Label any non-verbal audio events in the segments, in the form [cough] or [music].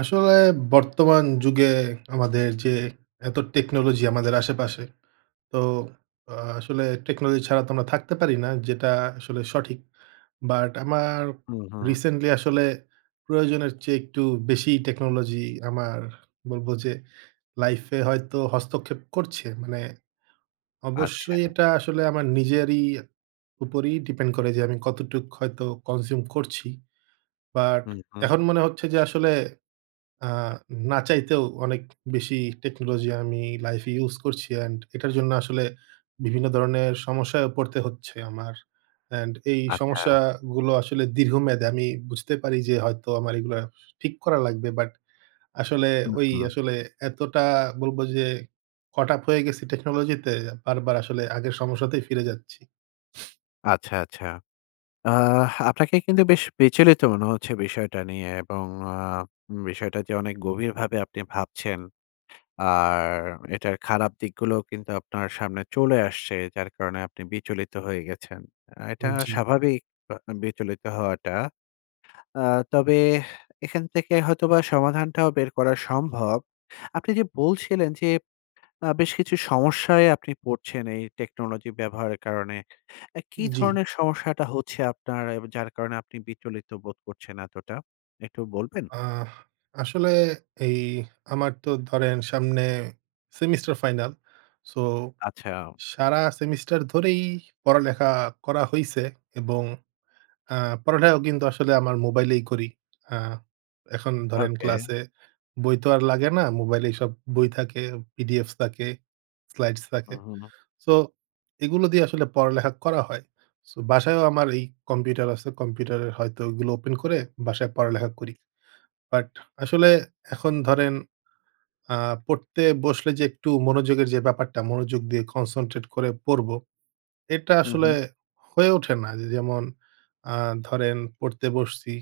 আসলে বর্তমান যুগে আমাদের যে এত টেকনোলজি আমাদের আশেপাশে। তো আসলে টেকনোলজি ছাড়া তো আমরা থাকতে পারি না যেটা আসলে সঠিক। বাট আমার হুম, হুম। রিসেন্টলি আসলে প্রয়োজনের চেয়ে একটু বেশিই টেকনোলজি আমার বলব যে লাইফে হয়তো হস্তক্ষেপ করছে। মানে আচ্ছা। অবশ্যই এটা আসলে আমার নিজেরই উপরই depend করে যে আমি কতটুক হয়তো consume করছি। বাট হুম, হুম। এখন মনে হচ্ছে যে আসলে আ না চাইতেও অনেক বেশি টেকনোলজি আমি লাইফে ইউস করছি। অ্যান্ড এটার জন্য আসলে বিভিন্ন ধরনের সমস্যায়ও পড়তে হচ্ছে আমার। অ্যান্ড এই আচ্ছা। সমস্যাগুলো আসলে দীর্ঘমেয়াদী। আমি বুঝতে পারি যে হয়তো আমার এইগুলা ঠিক করা লাগবে বাট আসলে হু, ওই হু। আসলে এতটা বলব যে caught up হয়ে গেছি টেকনোলজি তে, বারবার আসলে আগের সমস্যাতেই ফিরে যাচ্ছি। আচ্ছা, আচ্ছা। আহ আপনাকে কিন্তু বেশ বিচলিত মনে হচ্ছে বিষয়টা নিয়ে। এবং আ উম বিষয়টা যে অনেক গভীরভাবে আপনি ভাবছেন। আর এটার খারাপ দিকগুলোও কিন্তু আপনার সামনে চলে আসছে। যার কারণে আপনি বিচলিত হয়ে গেছেন। আ এটা উম জি। স্বাভাবিক আ আম বিচলিত হওয়াটা। আ তবে এখান থেকে হয়তোবা সমাধানটাও বের করা সম্ভব। আপনি যে বলছিলেন যে আ বেশ কিছু সমস্যায় আপনি পড়ছেন এই টেকনোলজি ব্যবহারের কারণে। অ্যা উম কী জি। ধরনের সমস্যাটা হচ্ছে আপনার এব যার কারণে আপনি বিচলিত বোধ করছেন এতটা, একটু বলবেন? আহ আসলে এই আমার তো ধরেন সামনে সেমিস্টার ফাইনাল। সো আচ্ছা। সারা সেমিস্টার ধরেই পড়ালেখা করা হইছে। এবং আ পড়ালেখাও কিন্তু আসলে আমার মোবাইলেই করি। আ এখন ধরেন ওকে। ক্লাসে বই তো আর লাগে না। মোবাইলেই সব বই থাকে PDF থাকে, slides হু, থাকে। হু, হু। সো এগুলো দিয়ে আসলে পড়ালেখা করা হয়। সো বাসায়ও আমার এই কম্পিউটার আছে। কম্পিউটারের হয়তো ঐগুলো ওপেন করে, বাসায় পড়ালেখা করি। বাট আসলে এখন ধরেন আ পড়তে বসলে যে একটু মনোযোগের যে ব্যাপারটা, মনোযোগ দিয়ে concentrate করে পড়ব, এটা হুম, আসলে হুম। হয়ে ওঠে না। দি যেমন আ ধরেন পড়তে বসছি।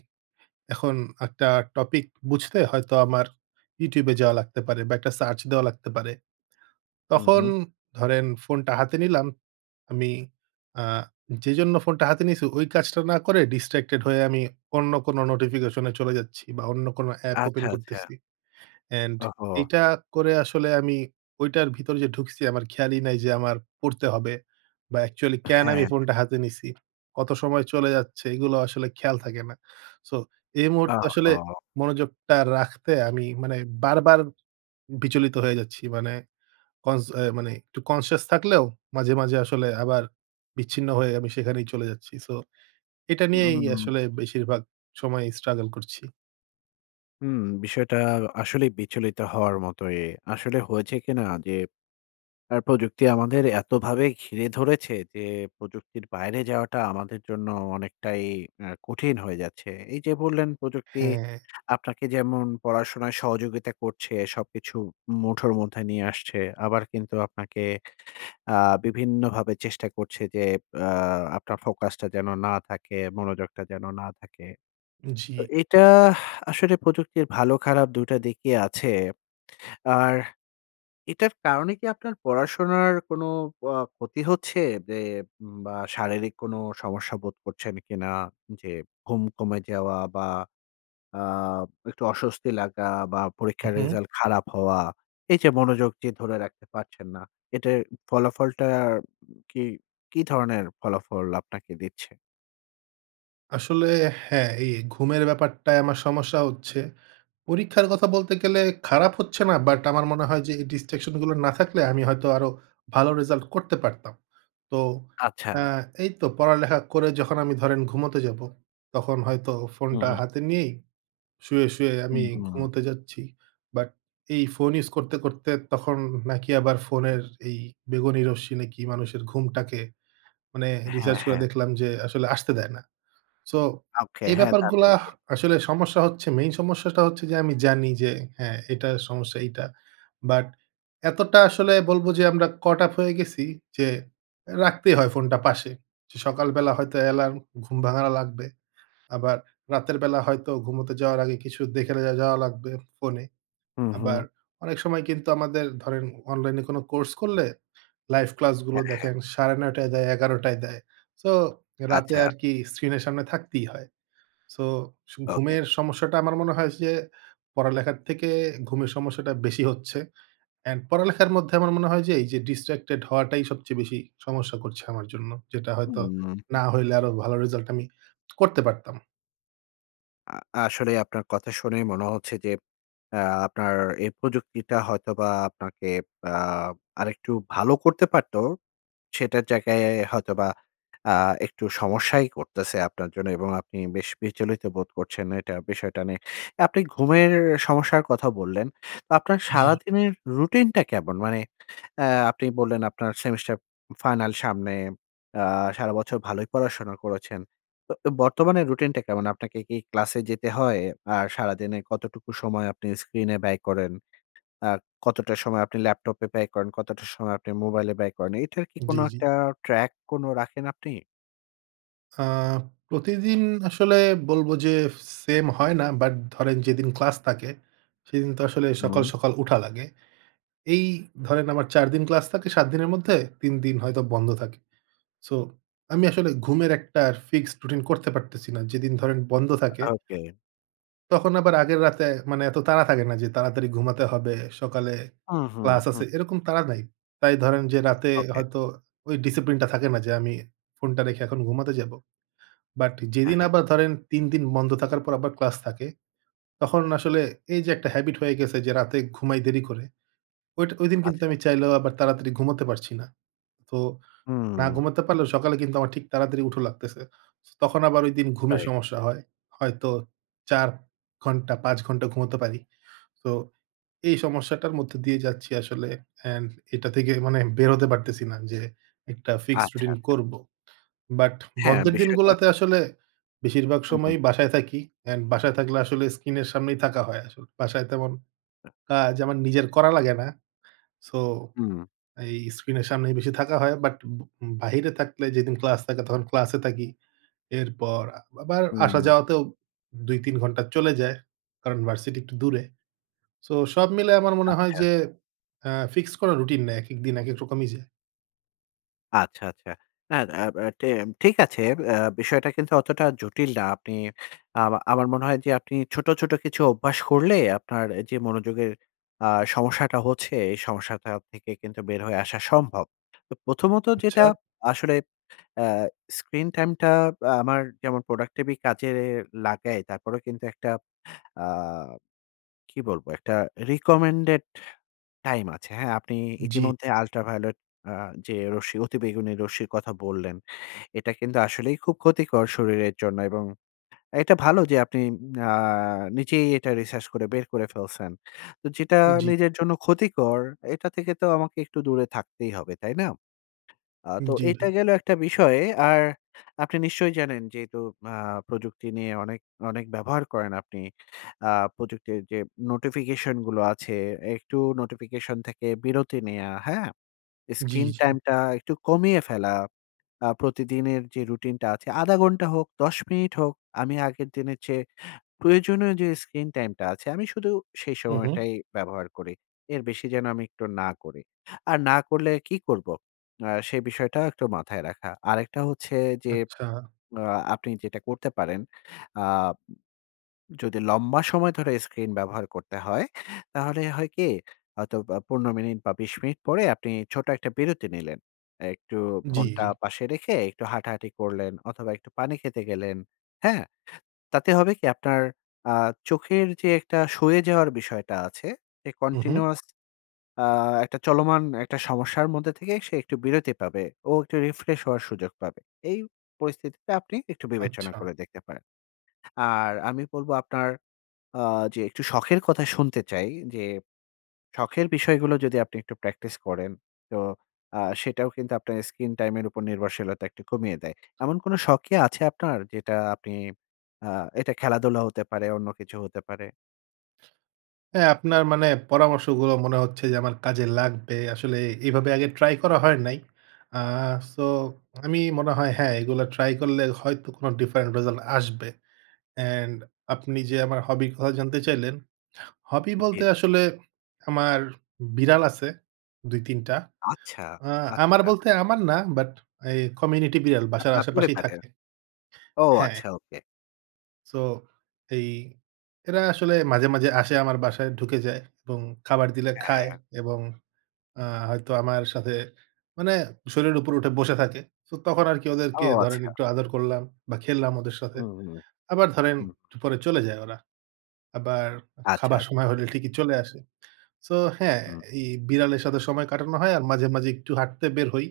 এখন একটা টপিক বুঝতে হয়তো আমার YouTube এ যাওয়া লাগতে পারে বা একটা সার্চ দেওয়া লাগতে পারে। হুম, তখন হুম। ধরেন ফোনটা হাতে নিলাম। আমি আ যেজন্য ফোনটা হাতে নিয়েছি ওই কাজটা না করে distracted হয়ে আমি অন্য কোন নোটিফিকেশনে চলে যাচ্ছি বা অন্য কোন অ্যাপ ওপেন আচ্ছা, আচ্ছা। করতেছি। অ্যান্ড ওহহো! এইটা করে আসলে আমি ওইটার ভিতরে যে ঢুকছি আমার খেয়ালই নাই যে আমার পড়তে হবে। বা actually কেন আমি হ্যাঁ। ফোনটা হাতে নিছি? কত সময় চলে যাচ্ছে? এগুলো আসলে খেয়াল থাকে না। সো এই মুহূর্তে আসলে ওহহো! মনোযোগটা রাখতে আমি মানে বারবার বিচলিত হয়ে যাচ্ছি। মানে কন্স অ্যা মানে একটু conscious থাকলেও মাঝে, মাঝে আসলে আবার বিচ্ছিন্ন হয়ে আমি সেখানেই চলে যাচ্ছি। সো এটা নিয়েই উম আসলে বেশিরভাগ সময় struggle করছি। হুম, বিষয়টা আসলেই বিচলিত হওয়ার মতোই। আসলে হয়েছে কিনা যে আ প্রযুক্তি আমাদের এতভাবে ঘিরে ধরেছে, যে প্রযুক্তির বাইরে যাওয়াটা আমাদের জন্য অনেকটাই আ কঠিন হয়ে যাচ্ছে। এই যে বললেন প্রযুক্তি, হ্যাঁ। আপনাকে যেমন পড়াশোনায় সহযোগিতা করছে, সবকিছু মুঠোর মধ্যে নিয়ে আসছে আবার কিন্তু আপনাকে আ বিভিন্নভাবে চেষ্টা করছে যে আ আপনার ফোকাস টা যেন না থাকে, মনোযোগটা যেন না থাকে। তো জ্বী। এটা আসলে প্রযুক্তির ভালো-খারাপ ২ টা দিকই আছে। আর এটার কারণে কি আপনার পড়াশোনার কোন অ ক্ষতি হচ্ছে যে উম বা শারীরিক কোন সমস্যা বোধ করছেন কিনা? যে ঘুম কমে যাওয়া বা আ একটু অস্বস্তি লাগা বা পরীক্ষার উহুম। রেজাল্ট খারাপ হওয়া। এই যে মনোযোগ যে ধরে রাখতে পারছেন না। এটার উ ফলাফলটা আম কি কি ধরনের ফলাফল আপনাকে দিচ্ছে? আসলে হ্যাঁ, এই ঘুমের ব্যাপারটায় আমার সমস্যা হচ্ছে। পরীক্ষার কথা বলতে গেলে খারাপ হচ্ছে না, বাট আমার মনে হয় যে এই distraction গুলো না থাকলে আমি হয়তো আরও ভালো রেজাল্ট করতে পারতাম। তো আচ্ছা। আ এই তো পড়ালেখা করে যখন আমি ধরেন ঘুমোতে যাব, তখন হয়তো ফোনটা উ-হুম। হাতে নিয়েই শুয়ে, শুয়ে আমি হুম, হুম। ঘুমোতে যাচ্ছি। বাট এই ফোন ইউজ করতে, করতে তখন নাকি আবার ফোনের এই বেগুনি রশ্মি নাকি মানুষের ঘুমটাকে, মানে হ্যাঁ, রিসার্চ করে হ্যাঁ। দেখলাম যে আসলে আসতে দেয় না। সো, ওকে, এই হ্যাঁ তা তো ব্যাপারগুলা বটে। আসলে সমস্যা হচ্ছে। মেইন সমস্যাটা হচ্ছে যে আমি জানি যে, "হ্যাঁ এটার সমস্যা এইটা।" বাট এতটা আসলে বলবো যে আমরা caught up হয়ে গেছি, যে অ্যা রাখতেই হয় ফোনটা পাশে। যে সকালবেলা হয়তো অ্যালার্ম ঘুম ভাঙানো লাগবে। আবার রাতের বেলা হয়তো ঘুমোতে যাওয়ার আগে কিছু দেখে লা যাওয়া লাগবে ফোনে। হু, আবার হু। অনেক সময় কিন্তু আমাদের ধরেন অনলাইনে কোনো কোর্স করলে, লাইভ ক্লাসগুলো হ্যাঁ, হ্যাঁ। দেখেন ৯ঃ৩০ টায় দেয়, ১১ঃ০০ টায় দেয়। সো রাতে আচ্ছা। আরকি স্ক্রিন এর সামনে থাকতেই হয়। So okay. ঘুমের সমস্যাটা আমার মনে হয় যে পড়ালেখার থেকে ঘুমের সমস্যাটা বেশি হচ্ছে। অ্যান্ড পড়ালেখার মধ্যে আমার মনে হয় যে এই যে distracted হওয়াটাই সবচেয়ে বেশি সমস্যা করছে আমার জন্য। যেটা হুম। হয়তো, উম না হইলে আরও ভালো রেজাল্ট আমি [smacks lips] করতে পারতাম। আ আসলেই আপনার কথা শুনেই মনে হচ্ছে যে অ্যা আপনার এ প্রযুক্তিটা হয়তোবা আপনাকে আ আরেকটু ভালো করতে পারতো। সেটার জায়গায় হয়তোবা আ একটু সমস্যাই করতেছে আপনার জন্য এবং আপনি বেশ বিচলিত বোধ করছেন এটা বিষয়টা নিয়ে। আপনি ঘুমের সমস্যার কথা বললেন। তো আপনার জ্বি। সারাদিনের রুটিন টা কেমন? মানে অ্যা আপনি বললেন আপনার সেমিস্টার উম ফাইনাল সামনে। অ্যা সারা বছর ভালোই পড়াশোনা করেছেন। তো অ বর্তমানের রুটিনটা কেমন? আপনাকে কি ক্লাসে যেতে হয়? আর সারাদিনে কতটুকু সময় আপনি স্ক্রিন এ ব্যয় করেন? আর কতটা সময় আপনি ল্যাপটপে ব্যয় করেন? কতটা সময় আপনি মোবাইলে ব্যয় করেন? এটার কি কোন দি জ্বি। একটা track কোন রাখেন আপনি? আ প্রতিদিন আসলে বলব যে স সেম হয় না। বাট ধরেন যেদিন ক্লাস থাকে সেদিন তো আসলে সকাল, হুম। সকাল উঠা লাগে। এই ধরেন আমার ৪ দিন ক্লাস থাকে ৭ দিনের মধ্যে। ৩ দিন হয়তো বন্ধ থাকে। সো আমি আসলে ঘুমের একটা ফিক্সড রুটিন করতে পারতেছি না। যেদিন ধরেন বন্ধ থাকে আ ওকে। তখন আবার আগের রাতে মানে এত তাড়া থাকে না। যে তাড়াতাড়ি ঘুমাতে হবে, সকালে হুম, হুম, ক্লাস হুম। আছে এরকম তাড়া নাই। তাই ধরেন যে রাতে ওকে। হয়তো ওই discipline টা থাকে না যে আমি ফোনটা রেখে এখন ঘুমাতে যাবো। বাট হ্যাঁ, যেদিন হ্যাঁ। আবার ধরেন ৩ দিন বন্ধ থাকার পর আবার ক্লাস থাকে। তখন আসলে এই যে একটা habit হয়ে গেছে যে রাতে ঘুমাই দেরি করে। ওইটা ওইদিন কিন্তু আচ্ছা। আমি চাইলেও আবার তাড়াতাড়ি ঘুমাতে পারছি না। তো না হুম। ঘুমাতে পারলেও সকালে কিন্তু আমার ঠিক তাড়াতাড়ি উঠা লাগতেছে। সো তখন আবার ওইদিন ঘুমের রাইট। সমস্যা হয়। হয়তো ৪ ঘন্টা ৫ ঘন্টা ঘুমাতে পারি। তো এই সমস্যাটার মধ্যে দিয়ে যাচ্ছি আসলে। অ্যান্ড এটা থেকে মানে বেরোতে পারতেছি না যে একটা ফিক্সড আচ্ছা, রুটিন আচ্ছা। করব। বাট হ্যাঁ বন্ধের দিন বিষয়টা গুলাতে আসলে বেশিরভাগ হু ,হু। সময়ই বাসায় থাকি। অ্যান্ড বাসায় থাকলে আসলে স্কিন এর সামনেই থাকা হয় আসল বাসায় তেমন কাজ আমার নিজের করা লাগে না। সো হুম। এই স্ক্রিন এর সামনেই বেশি থাকা হয়। বাট ব বাহিরে থাকলে যেদিন ক্লাস থাকে তখন ক্লাসে থাকি। এরপর আ আবার হুম। আসা-যাওয়াতেও ২-৩ ঘন্টা চলে যায়। কারণ ভার্সিটি একটু দূরে। সো সব মিলায়ে আমার মনে হয় আচ্ছা। যে অ্যা ফিক্সড কোন রুটিন নাই, একেক দিন একেক রকমই যায়। আচ্ছা, আচ্ছা। না আব টে ঠিক আছে। ব্যা বিষয়টা কিন্তু অতটা জটিল না। আপনি আমা আমার মনে হয় যে আপনি ছোট, ছোট কিছু অভ্যাস করলে আপনার এ যে মনোযোগের আ সমস্যাটা হচ্ছে, এই সমস্যাটা থেকে কিন্তু বের হয়ে আসা সম্ভব। তো প্রথমত যেটা আচ্ছা। আসলে অ্যা স্ক্রিন টাইম টা আ আমার যেমন productivity কাজে লাগাই। তারপরেও কিন্তু একটা আ কি বলব? একটা recommended time আছে, হ্যাঁ? আপনি জি। ইতিমধ্যে ultraviolet আ যে রশ্মি অতিবেগুনি রশ্মির কথা বললেন। এটা কিন্তু আসলেই খুব ক্ষতিকর শরীরের জন্য। এবং অ্যা এটা ভালো যে আপনি আ নিজেই এটা রিসার্চ করে বের করে ফেলছেন। তো যেটা জি। নিজের জন্য ক্ষতিকর, এটা থেকে তো আমাকে একটু দূরে থাকতেই হবে, তাই না? আ উম তো জি, এটা ভাই। গেল একটা বিষয়। আর আপনি নিশ্চয়ই জানেন যেহেতু আ প্রযুক্তি নিয়ে অনেক, অনেক ব্যবহার করেন আপনি। আ প্রযুক্তির যে নোটিফিকেশন গুলো আছে, একটু নোটিফিকেশন থেকে বিরতি নেয়া, হ্যাঁ? জি, স্ক্রিন জি। টাইমটা একটু কমিয়ে ফেলা। আ প্রতিদিনের যে রুটিনটা আছে ১/২ ঘন্টা হোক, ১০ মিনিট হোক। আমি আগের দিনের চেয়ে প্রয়োজনীয় যে স্ক্রিন টাইমটা আছে, আমি শুধু সেই হু, হু। সময়টাই ব্যবহার করি। এর বেশি যেন আমি একটু না করি। আর না করলে কী করব? আ সে বিষয়টা একটু মাথায় রাখা। আরেকটা হচ্ছে যে আচ্ছা। আ আপনি যেটা করতে পারেন। আ যদি লম্বা সময় ধরে স্ক্রিন ব্যবহার করতে হয়, তাহলে হয় কি? হয়তো আ ১৫ মিনিট বা ২০ মিনিট পরে আপনি ছোট একটা বিরতি নিলেন। একটু জি, জি। ফোনটা পাশে রেখে একটু হাঁটাহাঁটি করলেন অথবা একটু পানি খেতে গেলেন, হ্যা? তাতে হবে কি? আপনার আ চোখের যে একটা সয়ে যাওয়ার বিষয়টা আছে, এ হু, হু। continuous আ একটা চলমান একটা সমস্যার মধ্যে থেকে সে একটু বিরতি পাবে। ও একটু রিফ্রেশ হওয়ার সুযোগ পাবে। এই পরিস্থিতিতে আপনি একটু বিবেচনা আচ্ছা। করে দেখতে পারেন। আর আমি বলব আপনার আ যে একটু শখের কথা শুনতে চাই। যে শখের বিষয়গুলো যদি আপনি একটু প্র্যাকটিস করেন, তো আ সেটাও কিন্তু আপনার স্ক্রিন টাইম এর উপর নির্ভরশীলতা একটু কমিয়ে দেয়। এমন কোন শখ কি আছে আপনার? যেটা আপনি আ এটা খেলাধুলা হতে পারে, অন্য কিছুও হতে পারে? হ্যাঁ, আপনার মানে পরামর্শগুলো মনে হচ্ছে যে আমার কাজে লাগবে। আসলে এভাবে আগে ট্রাই করা হয় নাই। আ সো, আমি মনে হয় হ্যাঁ, এইগুলো ট্রাই করলে হয়তো কোন different result আসবে। অ্যান্ড আপনি যে আমার হবির কথা জানতে চাইলেন, হবি জী। বলতে আসলে আমার বিড়াল আছে ২-৩ টা। আচ্ছা, আ আমার আচ্ছা। বলতে আমার না, বাট এই community বিড়াল। বাসার আপনার আশেপাশেই থাকে। [unintelligible] ও হ্যাঁ। আচ্ছা! ওকে। সো, এই এরা আসলে মাঝে, মাঝে আসে আমার বাসায় ঢুকে যায় এবং খাবার দিলে হ্যাঁ, খায় হ্যাঁ। এবং আ হয়তো আমার সাথে মানে শরীরের উপর উঠে বসে থাকে। তো তখন আরকি ও ওদেরকে ধরেন আচ্ছা! একটু আদর করলাম বা খেললাম ওদের সাথে। হু, হু। আবার ধরেন হুম। পরে চলে যায় ওরা। আবার আচ্ছা, খাবার আচ্ছা। সময় হলে ঠিকই চলে আসে। সো হ্যাঁ, হুম। এই বিড়ালের সাথে সময় কাটানো হয় আর মাঝে, মাঝে একটু হাঁটতে বের হই।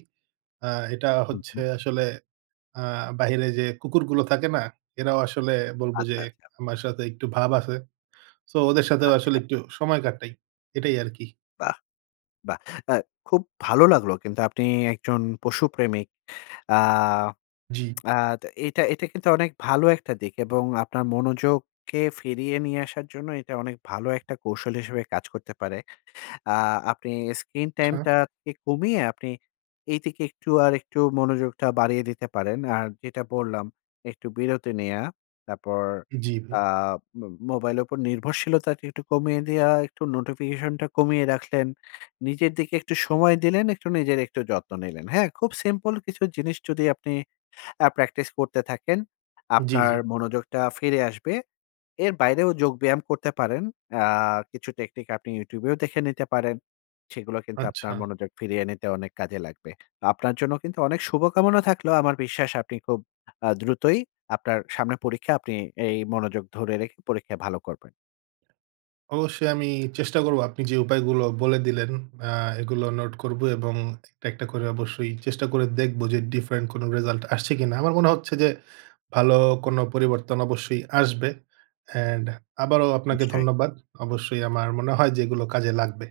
আ এটা হু, হচ্ছে হু। আসলে আ বাহিরে যে কুকুরগুলো থাকে না? এরাও আসলে বলব যে আচ্ছা, আচ্ছা। আমার সাথে একটু ভাব আছে। সো ওদের সাথেও আসলে আচ্ছা। একটু সময় কাটাই। এটাই আরকি। বাহ! বাহ! আ খুব ভালো লাগলো কিন্তু আপনি একজন পশুপ্রেমিক। আ জি। আ তা এটা এটা কিন্তু অনেক ভালো একটা দিক। এবং আপনার মনোযোগকে ফিরিয়ে নিয়ে আসার জন্য এটা অনেক ভালো একটা কৌশল হিসেবে কাজ করতে পারে। আ আপনি স্ক্রিন-টাইম আচ্ছা। টাকে কমিয়ে আপনি এই দিকে একটু আর একটু মনোযোগটা বাড়িয়ে দিতে পারেন। আর যেটা বললাম, একটু বিরতি নেয়া। তারপর উম জি, ভাই। আ ম মোবাইলের উপর নির্ভরশীলতাটি একটু কমিয়ে দেওয়া, একটু নোটিফিকেশন টা কমিয়ে রাখলেন। নিজের দিকে একটু সময় দিলেন, একটু নিজের একটু যত্ন নিলেন, হ্যাঁ? খুব সিম্পল কিছু জিনিস যদি আপনি অ্যা প্র্যাকটিস করতে থাকেন, জি, আপনার জি। মনোযোগটা ফিরে আসবে। এর বাইরেও যোগব্যায়াম করতে পারেন। অ্যা কিছু টেকনিক আপনি YouTube এও দেখে নিতে পারেন। সেগুলো কিন্তু আপনার আচ্ছা। মনোযোগ ফিরিয়ে নিতে অনেক কাজে লাগবে। তা আপনার জন্য কিন্তু অনেক শুভকামনা থাকলো। আমার বিশ্বাস আপনি খুব আ দ্রুতই আপনার সামনে পরীক্ষা, আপনি এই মনোযোগ ধরে রেখে পরীক্ষায় ভালো করবেন। অবশ্যই আমি চেষ্টা করব। আপনি যে উপায়গুলো বলে দিলেন অ্যা এগুলো নোট করব। এবং একটা, একটা করে অবশ্যই চেষ্টা করে দেখব যে ডিফারেন্ট কোন রেজাল্ট আসছে কিনা। আমার মনে হচ্ছে যে ভালো কোন পরিবর্তন অবশ্যই আসবে। অ্যান্ড আবারও আপনাকে নিশ্চয়ই। ধন্যবাদ। অবশ্যই আমার মনে হয় যে এগুলো কাজে লাগবে।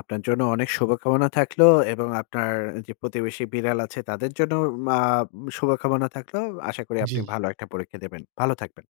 আপনার জন্য অনেক শুভকামনা থাকলো। এবং আপনার আ যে প্রতিবেশী বিড়াল আছে, তাদের জন্যও মা উম শুভকামনা থাকলো। আশা করি আপনি জি। ভালো একটা পরীক্ষা দেবেন। ভালো থাকবেন।